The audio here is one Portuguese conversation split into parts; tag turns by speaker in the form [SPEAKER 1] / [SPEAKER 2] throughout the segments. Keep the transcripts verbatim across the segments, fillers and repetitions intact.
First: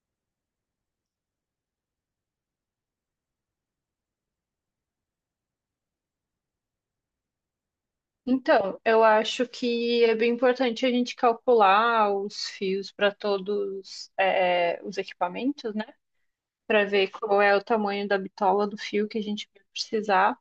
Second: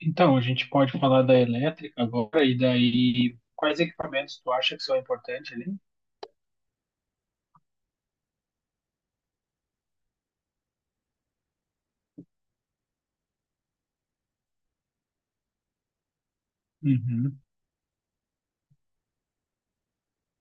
[SPEAKER 1] Então, a gente pode falar da elétrica agora, e daí quais equipamentos tu acha que são importantes ali?
[SPEAKER 2] Então, eu acho que é bem importante a gente calcular os fios para todos é, é, os equipamentos, né? Para ver
[SPEAKER 1] Uhum.
[SPEAKER 2] qual é o tamanho da bitola do fio que a gente vai precisar.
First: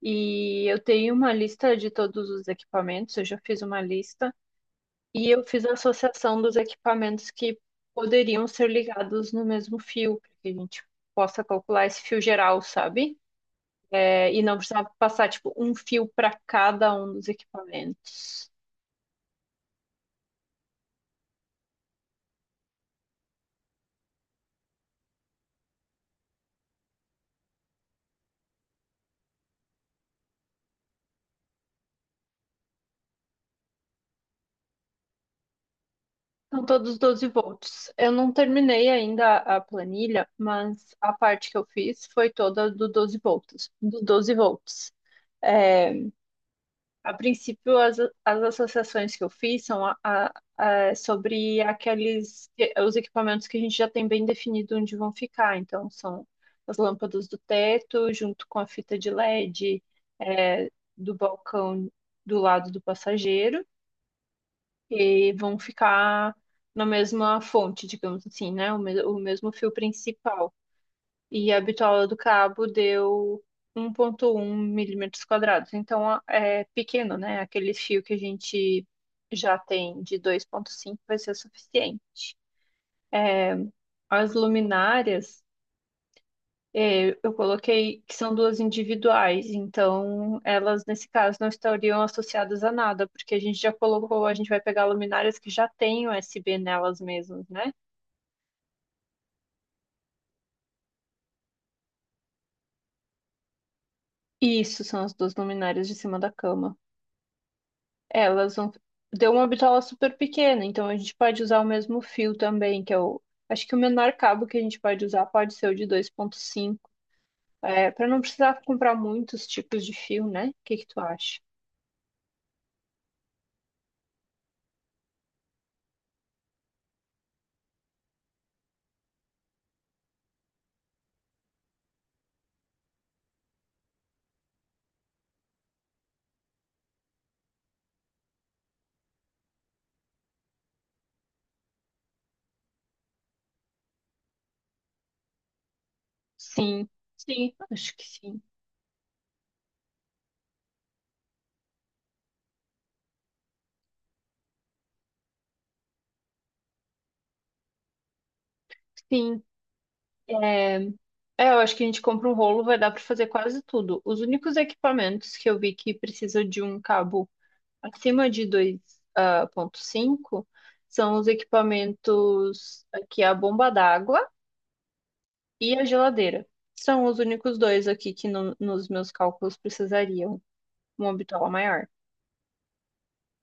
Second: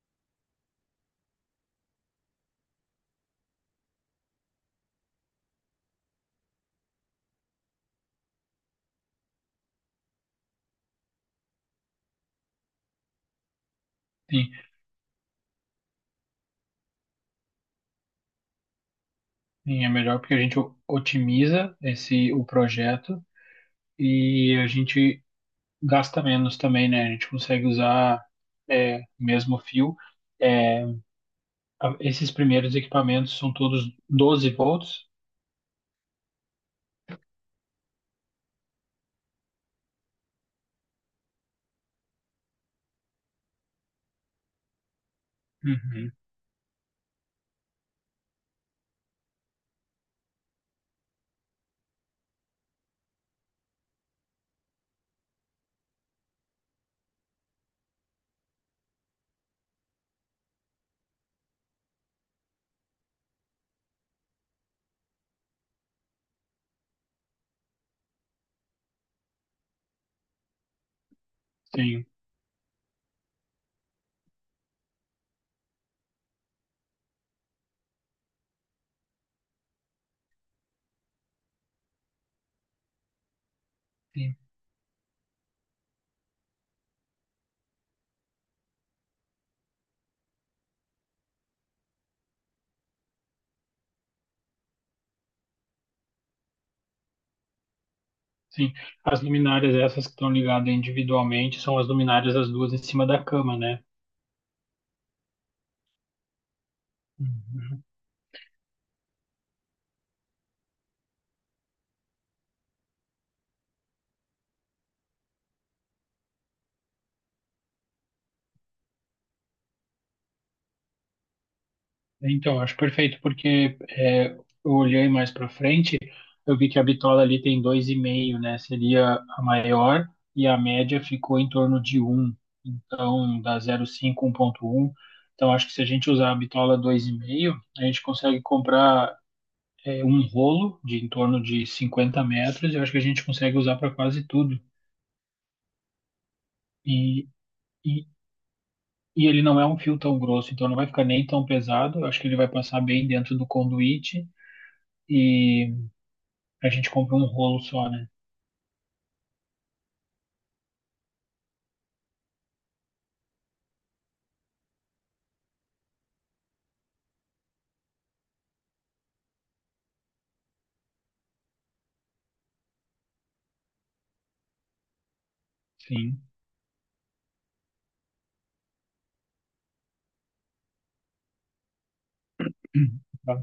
[SPEAKER 2] E eu tenho uma lista de todos os equipamentos, eu já fiz uma lista, e eu fiz a associação dos equipamentos que poderiam ser ligados no mesmo fio, para que a gente possa calcular esse fio geral, sabe? É, e
[SPEAKER 1] Sim,
[SPEAKER 2] não precisar passar, tipo, um fio para cada um dos equipamentos.
[SPEAKER 1] sim, é melhor porque a gente o- otimiza esse o projeto e a gente gasta menos também, né? A gente consegue usar é, mesmo fio. É, a- esses primeiros equipamentos são todos doze volts.
[SPEAKER 2] São todos doze volts. Eu não terminei ainda a planilha, mas a parte que eu fiz foi toda do doze volts, do doze volts. É,
[SPEAKER 1] Uhum.
[SPEAKER 2] a princípio, as, as associações que eu fiz são a- a- a- sobre aqueles os equipamentos que a gente já tem bem definido onde vão ficar. Então, são as lâmpadas do teto, junto com a fita de LED, é, do balcão do lado do passageiro que vão ficar na mesma fonte, digamos assim, né? O, mes- o mesmo fio principal. E a bitola
[SPEAKER 1] Sim,
[SPEAKER 2] do cabo deu um ponto um milímetros quadrados. Então a- é pequeno, né? Aquele fio que a gente já tem de dois ponto cinco vai ser o suficiente. As
[SPEAKER 1] sim,
[SPEAKER 2] luminárias. é, eu coloquei que são duas individuais, então elas nesse caso não estariam associadas a nada, porque a gente já colocou, a gente vai pegar luminárias que já têm U S B nelas mesmas, né?
[SPEAKER 1] sim. As luminárias essas que estão ligadas individualmente são as luminárias as duas em cima da cama, né?
[SPEAKER 2] Isso são as duas luminárias de cima da cama.
[SPEAKER 1] Uhum.
[SPEAKER 2] Elas vão. Deu uma bitola super pequena, então a gente pode usar o mesmo fio também, que é o. Acho que o menor cabo que a gente pode usar pode ser o de dois e meio. É, para não precisar comprar muitos tipos de fio, né? O que que tu acha?
[SPEAKER 1] Então, acho perfeito, porque é, eu olhei mais para frente, eu vi que a bitola ali tem dois e meio, né? Seria a maior e a média ficou em torno de um. Então, dá zero vírgula cinco, um ponto um. Então, acho que se a gente usar a bitola dois e meio, a gente consegue comprar é, um rolo de em torno de cinquenta metros e eu acho que a gente consegue usar para quase tudo.
[SPEAKER 2] Sim,
[SPEAKER 1] E,
[SPEAKER 2] sim,
[SPEAKER 1] e,
[SPEAKER 2] acho que sim.
[SPEAKER 1] e ele não é um fio tão grosso, então não vai ficar nem tão pesado. Eu acho que ele vai passar bem dentro do conduíte. E a gente compra um rolo só, né?
[SPEAKER 2] Sim. É, eu acho que a gente compra um rolo, vai dar para fazer quase tudo. Os únicos equipamentos que eu vi que precisa de um cabo acima de dois vírgula cinco são os equipamentos aqui a bomba d'água e a
[SPEAKER 1] Sim.
[SPEAKER 2] geladeira. São os únicos dois aqui que no- nos meus cálculos precisariam uma bitola maior.
[SPEAKER 1] Tá.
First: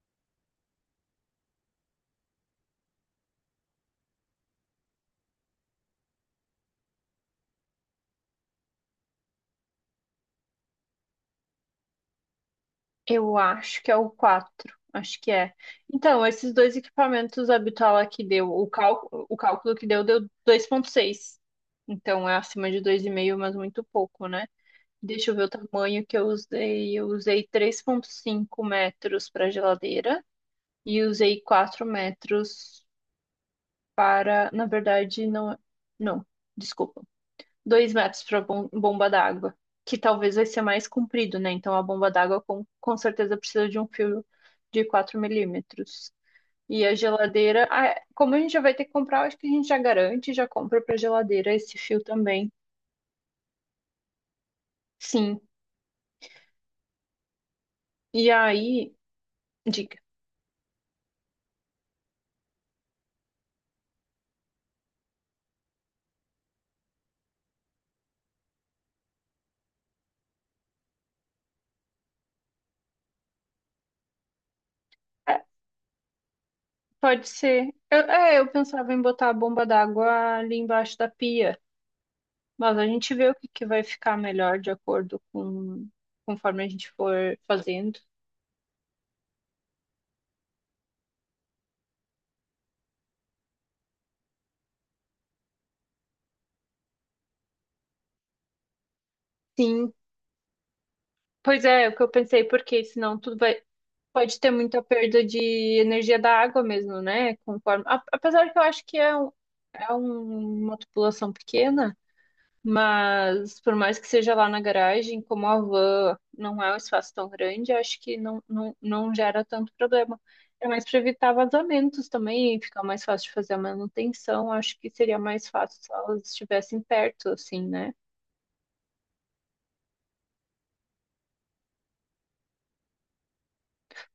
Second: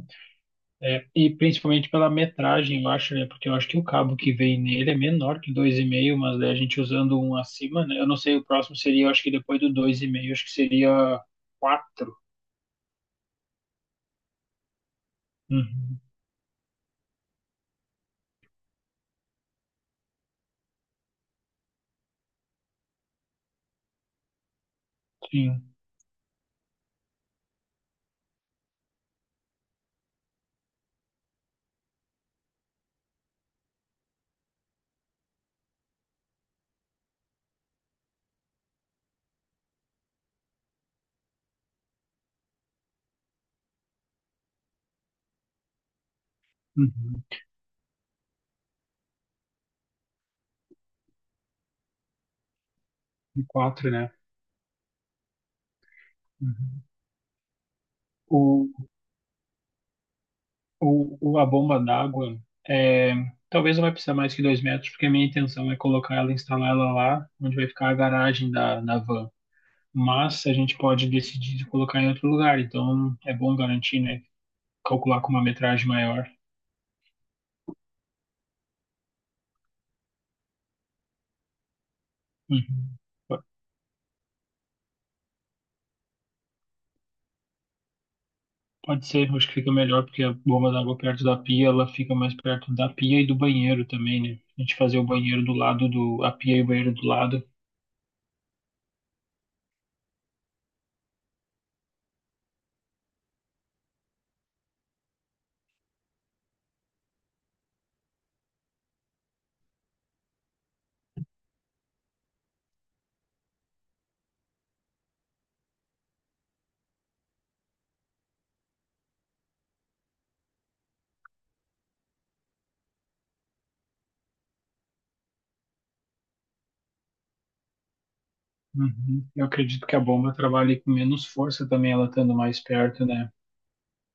[SPEAKER 1] É, e principalmente pela metragem, eu acho, né? Porque eu acho que o cabo que vem nele é menor que dois e meio, mas daí a gente usando um acima, né? Eu não sei, o próximo seria, eu acho que depois do dois e meio acho que seria quatro.
[SPEAKER 2] Eu acho que é o quatro acho que é.
[SPEAKER 1] Uhum,
[SPEAKER 2] Então, esses dois equipamentos, a bitola que deu, o cálculo, o cálculo que deu deu dois vírgula seis. Então, é acima de dois e meio, mas muito pouco, né? Deixa eu ver o
[SPEAKER 1] sim.
[SPEAKER 2] tamanho que eu usei. Eu usei três vírgula cinco metros para geladeira. E usei quatro metros para. Na verdade, não. Não, desculpa. Dois metros para bom, bomba d'água, que talvez vai ser mais comprido, né? Então a bomba d'água com, com certeza precisa de um fio de quatro milímetros. E a
[SPEAKER 1] Uhum.
[SPEAKER 2] geladeira, ah, é, como a gente já vai ter que comprar, acho que a gente já garante, já compra para geladeira esse fio também.
[SPEAKER 1] E quatro, né?
[SPEAKER 2] Sim.
[SPEAKER 1] Uhum.
[SPEAKER 2] E
[SPEAKER 1] O,
[SPEAKER 2] aí, dica.
[SPEAKER 1] o, o- a bomba d'água, é, talvez não vai precisar mais que dois metros, porque a minha intenção é colocar ela, instalar ela lá, onde vai ficar a garagem da, da van. Mas a gente pode decidir colocar em outro lugar, então é bom garantir, né? Calcular com
[SPEAKER 2] É,
[SPEAKER 1] uma metragem maior.
[SPEAKER 2] Pode ser. Eu- é, eu pensava em botar a bomba d'água ali embaixo da pia. Mas a
[SPEAKER 1] Uhum.
[SPEAKER 2] gente vê o
[SPEAKER 1] Po-
[SPEAKER 2] que que vai ficar melhor de acordo com conforme a gente for fazendo.
[SPEAKER 1] Pode ser, acho que fica melhor, porque a bomba d'água perto da pia, ela fica mais perto da pia e do banheiro também, né? A gente fazer o banheiro do lado do, a pia e o banheiro do lado.
[SPEAKER 2] Sim, pois é, é o que eu pensei, porque senão tudo vai pode ter muita perda de energia da água mesmo, né? Conforme, a- apesar que eu acho que é, um- é um- uma população pequena, mas por mais que seja lá na garagem, como a van não é um espaço tão grande, acho que não, não, não gera tanto problema. É mais para evitar vazamentos também, fica mais fácil de fazer a manutenção. Acho que seria mais fácil se elas estivessem perto, assim, né?
[SPEAKER 1] Uhum. Eu acredito que a bomba trabalhe com menos força também, ela estando mais perto, né?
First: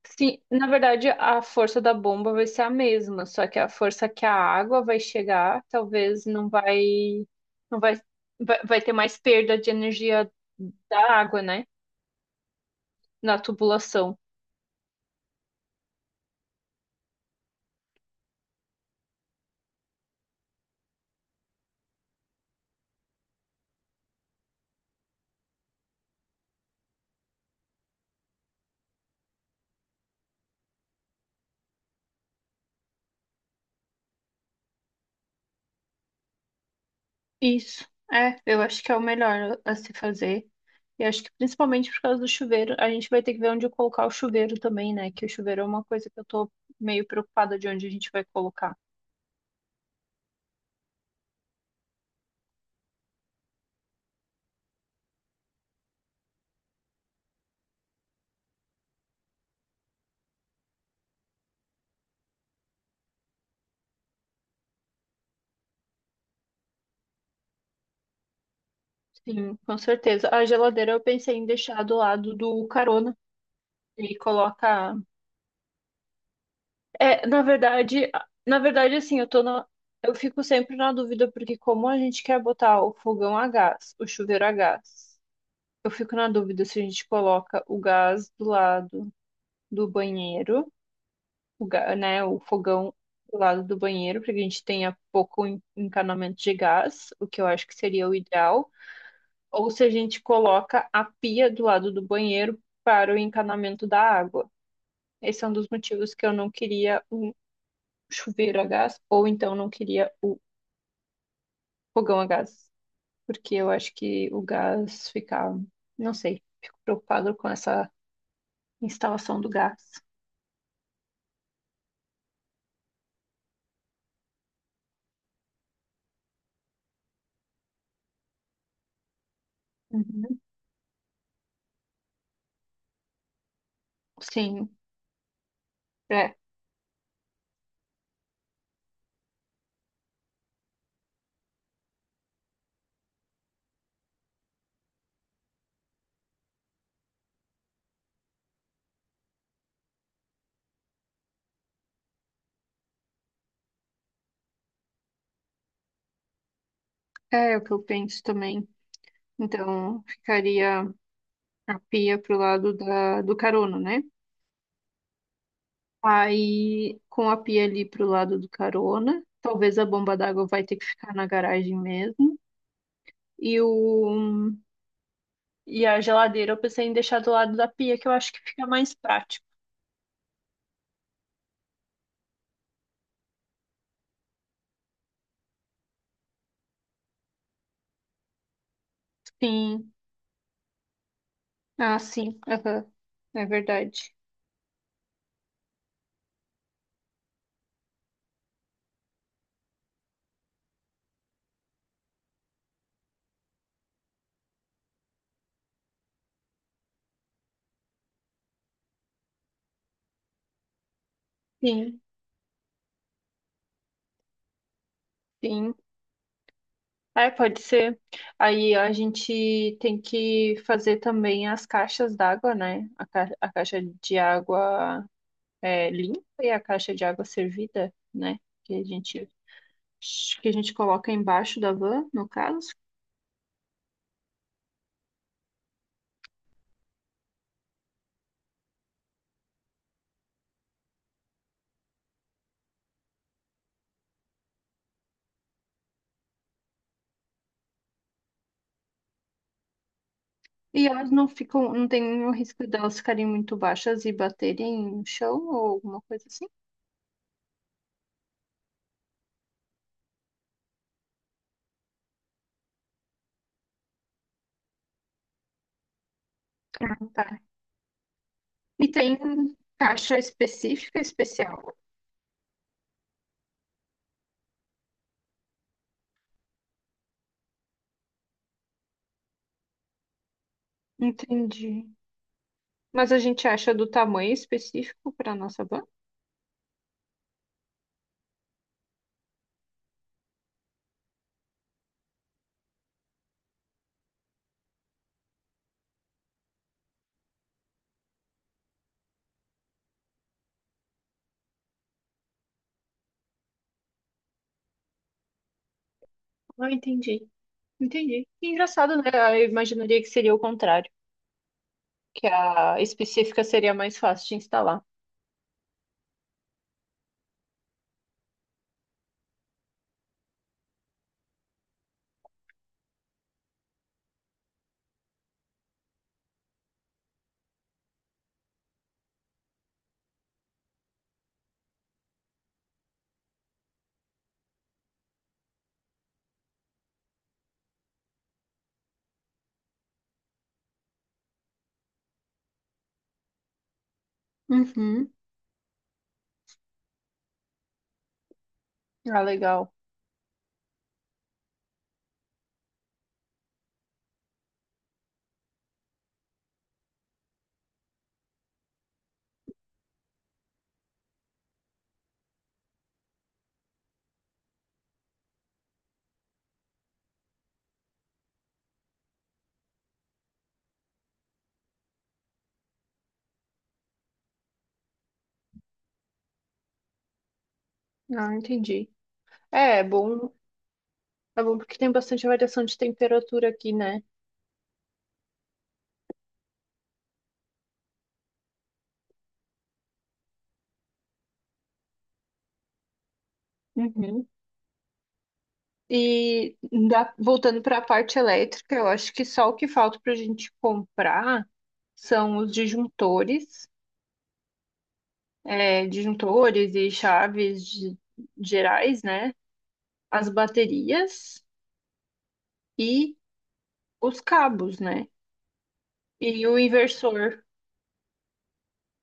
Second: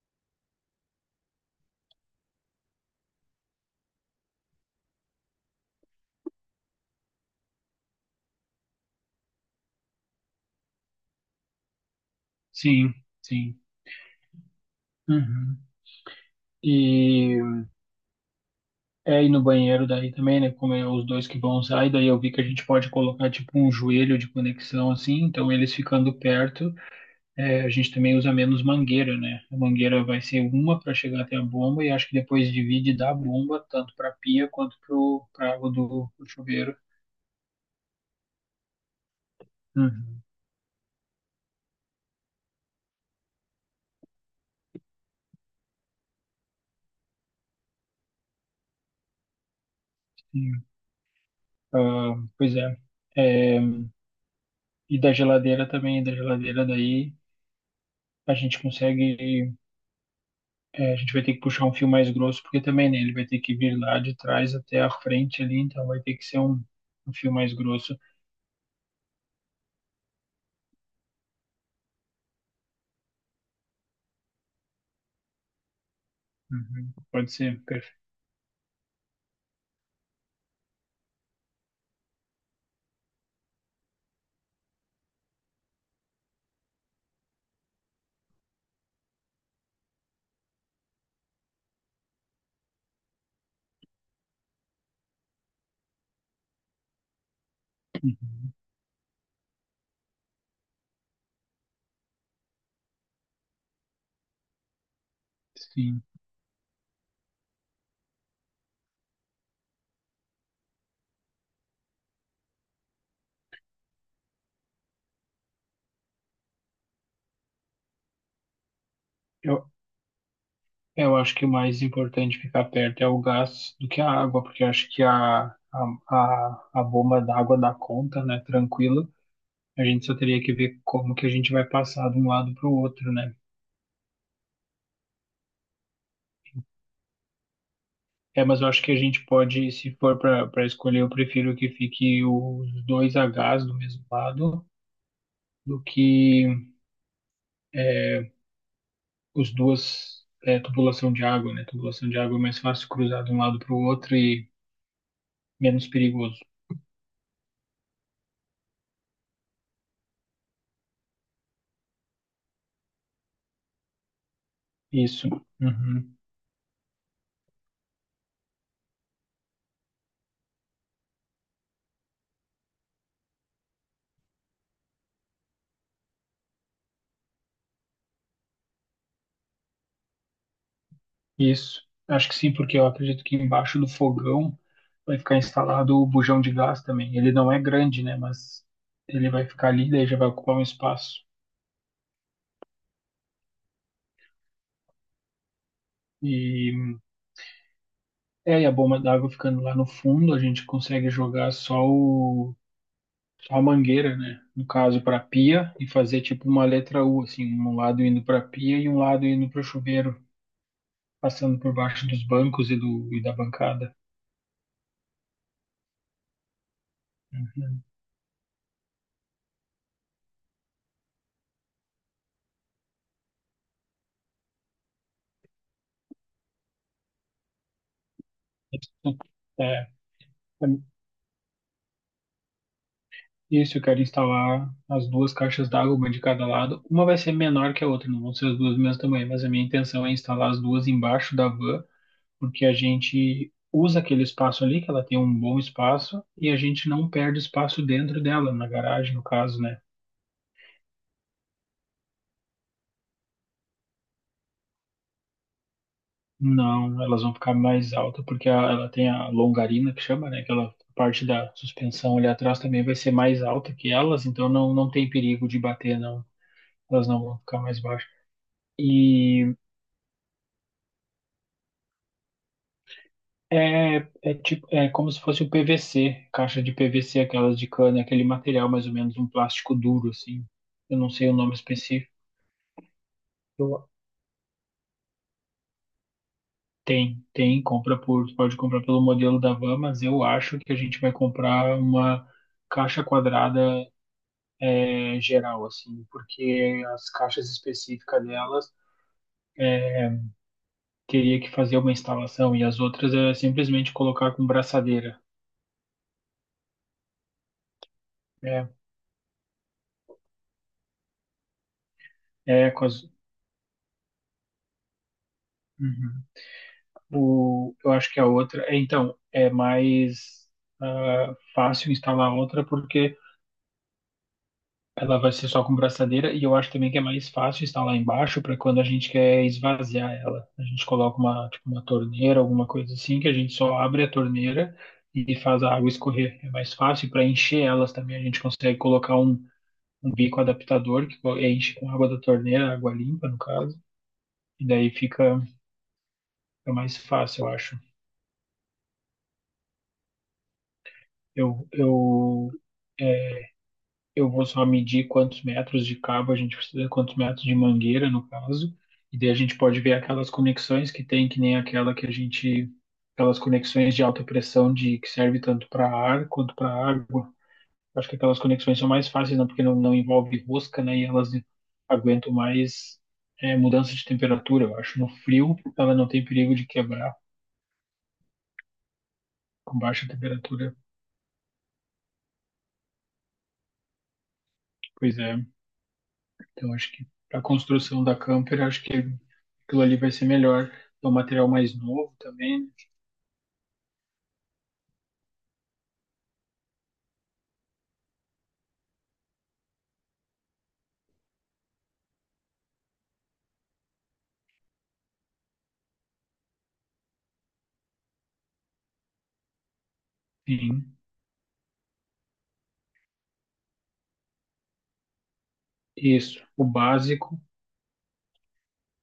[SPEAKER 2] Sim, na verdade, a força da bomba vai ser a mesma, só que a força que a água vai chegar, talvez não vai, não vai, vai, vai ter mais perda de energia da água, né?
[SPEAKER 1] Sim,
[SPEAKER 2] Na
[SPEAKER 1] sim.
[SPEAKER 2] tubulação.
[SPEAKER 1] Uhum. E É, e no banheiro daí também, né? Como é os dois que vão usar, e daí eu vi que a gente pode colocar tipo um joelho de conexão assim, então eles ficando perto, é, a gente também usa menos mangueira, né? A mangueira vai ser uma para chegar até a bomba e acho que depois divide da bomba, tanto para pia quanto pro, pra água do pro chuveiro.
[SPEAKER 2] Isso. É, eu acho que é o melhor a se
[SPEAKER 1] Uhum.
[SPEAKER 2] fazer. E acho que principalmente por causa do chuveiro, a gente vai ter que ver onde colocar o chuveiro também, né? Que o chuveiro é uma coisa que eu tô meio preocupada de onde a gente vai colocar.
[SPEAKER 1] Sim. Ah, pois é. É, E da geladeira também, da geladeira daí a gente consegue. É, a gente vai ter que puxar um fio mais grosso, porque também, né, ele vai ter que vir lá de trás até a frente ali, então vai ter que ser um, um fio mais grosso.
[SPEAKER 2] Sim, com certeza. A geladeira eu pensei em deixar do lado do carona e coloca.
[SPEAKER 1] Uhum,
[SPEAKER 2] É,
[SPEAKER 1] pode
[SPEAKER 2] na
[SPEAKER 1] ser, perfeito.
[SPEAKER 2] verdade, na verdade, assim, eu tô na, eu fico sempre na dúvida, porque como a gente quer botar o fogão a gás, o chuveiro a gás, eu fico na dúvida se a gente coloca o gás do lado do banheiro, o, ga- né, o fogão do lado do banheiro, porque a gente tenha pouco en- encanamento de gás, o que eu acho que seria o
[SPEAKER 1] Uhum,
[SPEAKER 2] ideal, ou se a gente coloca a pia do lado do banheiro para o encanamento da água. Esse é um dos
[SPEAKER 1] sim.
[SPEAKER 2] motivos que eu não queria chuveiro a gás, ou então não queria o fogão a gás, porque eu acho que o gás fica, não sei, fico preocupado com essa instalação do
[SPEAKER 1] Eu,
[SPEAKER 2] gás.
[SPEAKER 1] eu acho que o mais importante ficar perto é o gás do que a água, porque eu acho que a, a, a, a bomba d'água dá conta, né, tranquilo. A gente só
[SPEAKER 2] Uhum.
[SPEAKER 1] teria que ver como que a gente vai passar de um lado para o outro, né?
[SPEAKER 2] Sim, é,
[SPEAKER 1] É, mas eu acho que a gente pode, se for para para escolher, eu prefiro que fique os dois Hs do mesmo lado do que é, os duas é, tubulação de água, né? Tubulação de água é mais fácil cruzar de um lado para o outro e menos perigoso.
[SPEAKER 2] é o que eu penso também. Então, ficaria a pia pro lado da, do carona, né?
[SPEAKER 1] Isso, uhum,
[SPEAKER 2] Aí, com a pia ali pro lado do carona, talvez a bomba d'água vai ter que ficar na garagem mesmo. E o, e a geladeira eu pensei em deixar do lado da pia, que eu acho que fica mais prático.
[SPEAKER 1] isso. Acho que sim, porque eu acredito que embaixo do fogão vai ficar instalado o bujão de gás também. Ele não é grande, né? Mas ele vai ficar ali,
[SPEAKER 2] Sim.
[SPEAKER 1] daí já vai ocupar um espaço.
[SPEAKER 2] Ah, sim. Aham. É verdade.
[SPEAKER 1] E é, e a bomba d'água ficando lá no fundo, a gente consegue jogar só o só a mangueira, né? No caso, para pia e fazer tipo uma letra U, assim, um lado indo para pia e um lado indo para o chuveiro, passando por
[SPEAKER 2] Sim,
[SPEAKER 1] baixo dos bancos e, do, e da bancada.
[SPEAKER 2] sim. É, pode
[SPEAKER 1] Uhum.
[SPEAKER 2] ser. Aí a gente tem que fazer também as caixas d'água, né? A, ca- a caixa de água é, limpa e a caixa de água servida, né? Que a gente,
[SPEAKER 1] É,
[SPEAKER 2] que a gente coloca embaixo da van, no caso.
[SPEAKER 1] isso, eu quero instalar as duas caixas d'água, uma de cada lado. Uma vai ser menor que a outra, não vão ser as duas do mesmo tamanho, mas a minha intenção é instalar as duas embaixo da van, porque a gente usa aquele espaço ali, que ela tem um bom espaço, e a gente não perde espaço dentro dela, na garagem, no caso, né?
[SPEAKER 2] E elas não ficam, não tem o risco delas ficarem muito baixas e baterem no chão ou alguma coisa assim.
[SPEAKER 1] Não, elas vão ficar mais altas, porque a- ela tem a longarina que chama, né? Aquela parte da suspensão ali atrás também vai ser mais alta que elas, então não, não tem perigo de bater, não.
[SPEAKER 2] Ah,
[SPEAKER 1] Elas não
[SPEAKER 2] tá.
[SPEAKER 1] vão ficar mais baixas.
[SPEAKER 2] E tem
[SPEAKER 1] E
[SPEAKER 2] caixa específica, especial.
[SPEAKER 1] é, é tipo, é como se fosse o P V C, caixa de P V C, aquelas de cana, aquele material mais ou menos, um plástico duro, assim. Eu não sei o nome
[SPEAKER 2] Entendi.
[SPEAKER 1] específico.
[SPEAKER 2] Mas a gente acha do
[SPEAKER 1] Eu-
[SPEAKER 2] tamanho específico para nossa banca?
[SPEAKER 1] tem, tem, compra por, tu pode comprar pelo modelo da van, mas eu acho que a gente vai comprar uma caixa quadrada é, geral, assim, porque as caixas específicas delas é, teria que fazer uma instalação e as outras é simplesmente colocar com braçadeira.
[SPEAKER 2] Ah, entendi. Entendi. Que
[SPEAKER 1] É,
[SPEAKER 2] engraçado, né? Ah, eu imaginaria que seria o contrário, que
[SPEAKER 1] é
[SPEAKER 2] a
[SPEAKER 1] com as,
[SPEAKER 2] específica seria mais fácil de instalar.
[SPEAKER 1] uhum. O, eu acho que a outra, é, então, é mais ah, fácil instalar outra porque ela vai ser só com braçadeira e eu acho também que é mais fácil estar lá embaixo para quando a gente quer esvaziar ela. A gente coloca uma, tipo, uma torneira, alguma coisa assim, que a gente só abre a torneira e faz a água escorrer. É mais fácil para encher elas também. A gente consegue colocar um, um bico adaptador que co- enche com água da torneira, água limpa no caso, e daí
[SPEAKER 2] Uhum.
[SPEAKER 1] fica, fica mais fácil, eu acho.
[SPEAKER 2] Ah, legal.
[SPEAKER 1] Eu, eu é, eu vou só medir quantos metros de cabo a gente precisa, quantos metros de mangueira, no caso, e daí a gente pode ver aquelas conexões que tem, que nem aquela que a gente, aquelas conexões de alta pressão de que serve tanto para ar quanto para água. Acho que aquelas conexões são mais fáceis, não, porque não, não envolve rosca, né? E elas aguentam mais é, mudança de temperatura. Eu acho no frio ela não tem perigo de quebrar
[SPEAKER 2] Ah, entendi.
[SPEAKER 1] com
[SPEAKER 2] É, é
[SPEAKER 1] baixa
[SPEAKER 2] bom.
[SPEAKER 1] temperatura.
[SPEAKER 2] É bom porque tem bastante variação de temperatura aqui, né?
[SPEAKER 1] Pois é. Então, acho que para a construção da camper, acho que aquilo ali vai ser melhor. É um material mais novo também, né?
[SPEAKER 2] Uhum. E da- voltando para a parte elétrica, eu acho que só o que falta para a gente comprar são os disjuntores. é, disjuntores e chaves de- gerais, né? As
[SPEAKER 1] Sim,
[SPEAKER 2] baterias e os cabos, né? E
[SPEAKER 1] isso.
[SPEAKER 2] o
[SPEAKER 1] O básico
[SPEAKER 2] inversor.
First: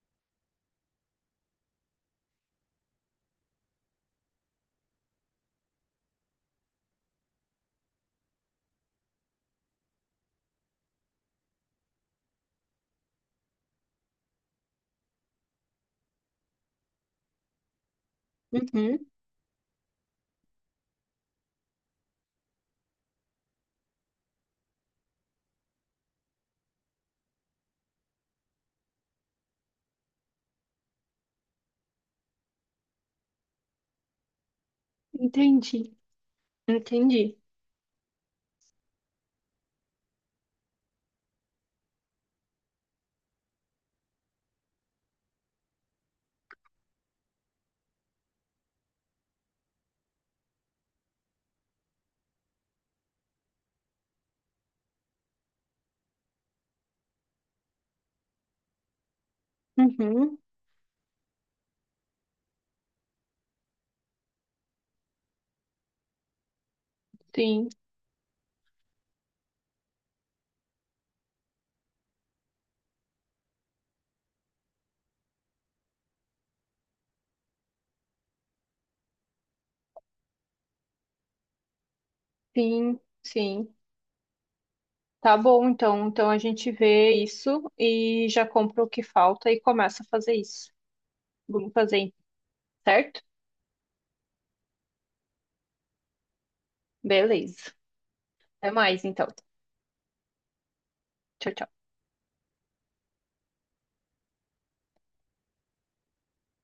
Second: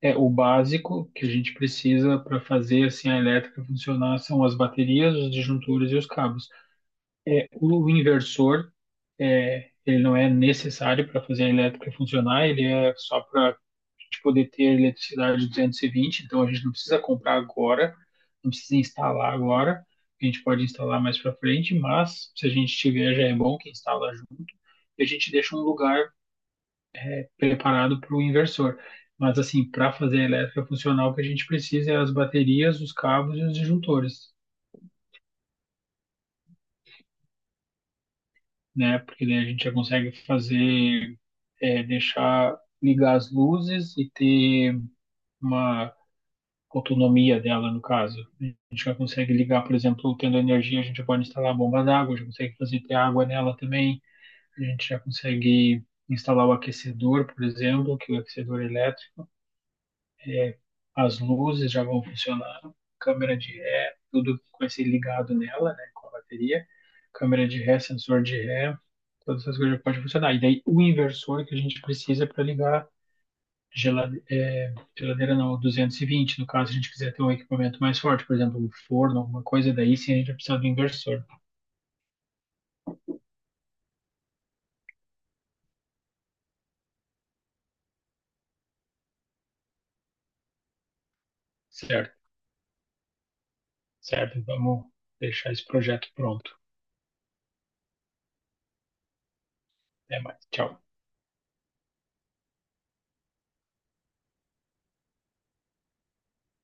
[SPEAKER 1] É o básico que a gente precisa para fazer assim a elétrica funcionar são as baterias, os disjuntores e os cabos. O inversor, é, ele não é necessário para fazer a elétrica funcionar, ele é só para a gente poder ter a eletricidade duzentos e vinte, então a gente não precisa comprar agora, não precisa
[SPEAKER 2] Uhum,
[SPEAKER 1] instalar agora, a gente pode instalar mais para frente, mas se a gente tiver, já é bom que instala junto, e a gente deixa um lugar preparado para o inversor. Mas assim, para fazer a elétrica funcionar, o que a gente precisa é as baterias, os cabos e os disjuntores,
[SPEAKER 2] entendi, entendi.
[SPEAKER 1] né? Porque daí a gente já consegue fazer é, deixar ligar as luzes e ter uma autonomia dela, no caso. A gente já consegue ligar, por exemplo, tendo energia, a gente pode instalar a bomba d'água, já consegue fazer ter água nela também, a gente já consegue instalar o aquecedor, por exemplo, que o aquecedor elétrico,
[SPEAKER 2] Uhum,
[SPEAKER 1] é, as luzes já vão funcionar, câmera de ré, tudo que vai ser ligado nela, né, com a bateria, câmera de
[SPEAKER 2] sim,
[SPEAKER 1] ré, sensor de ré, todas essas coisas podem funcionar. E daí o inversor que a gente precisa para ligar geladeira é, geladeira não, duzentos e vinte no caso, a gente quiser ter um equipamento mais forte, por exemplo, um forno, alguma coisa, daí sim a gente vai precisar do inversor.
[SPEAKER 2] sim, sim. Tá bom, então. Então a gente vê isso e já compra o que falta e começa a fazer isso. Vamos
[SPEAKER 1] Certo,
[SPEAKER 2] fazer, certo?
[SPEAKER 1] certo. Vamos deixar esse projeto pronto.
[SPEAKER 2] Beleza. Até mais, então.
[SPEAKER 1] Até mais. Tchau.
[SPEAKER 2] Tchau, tchau.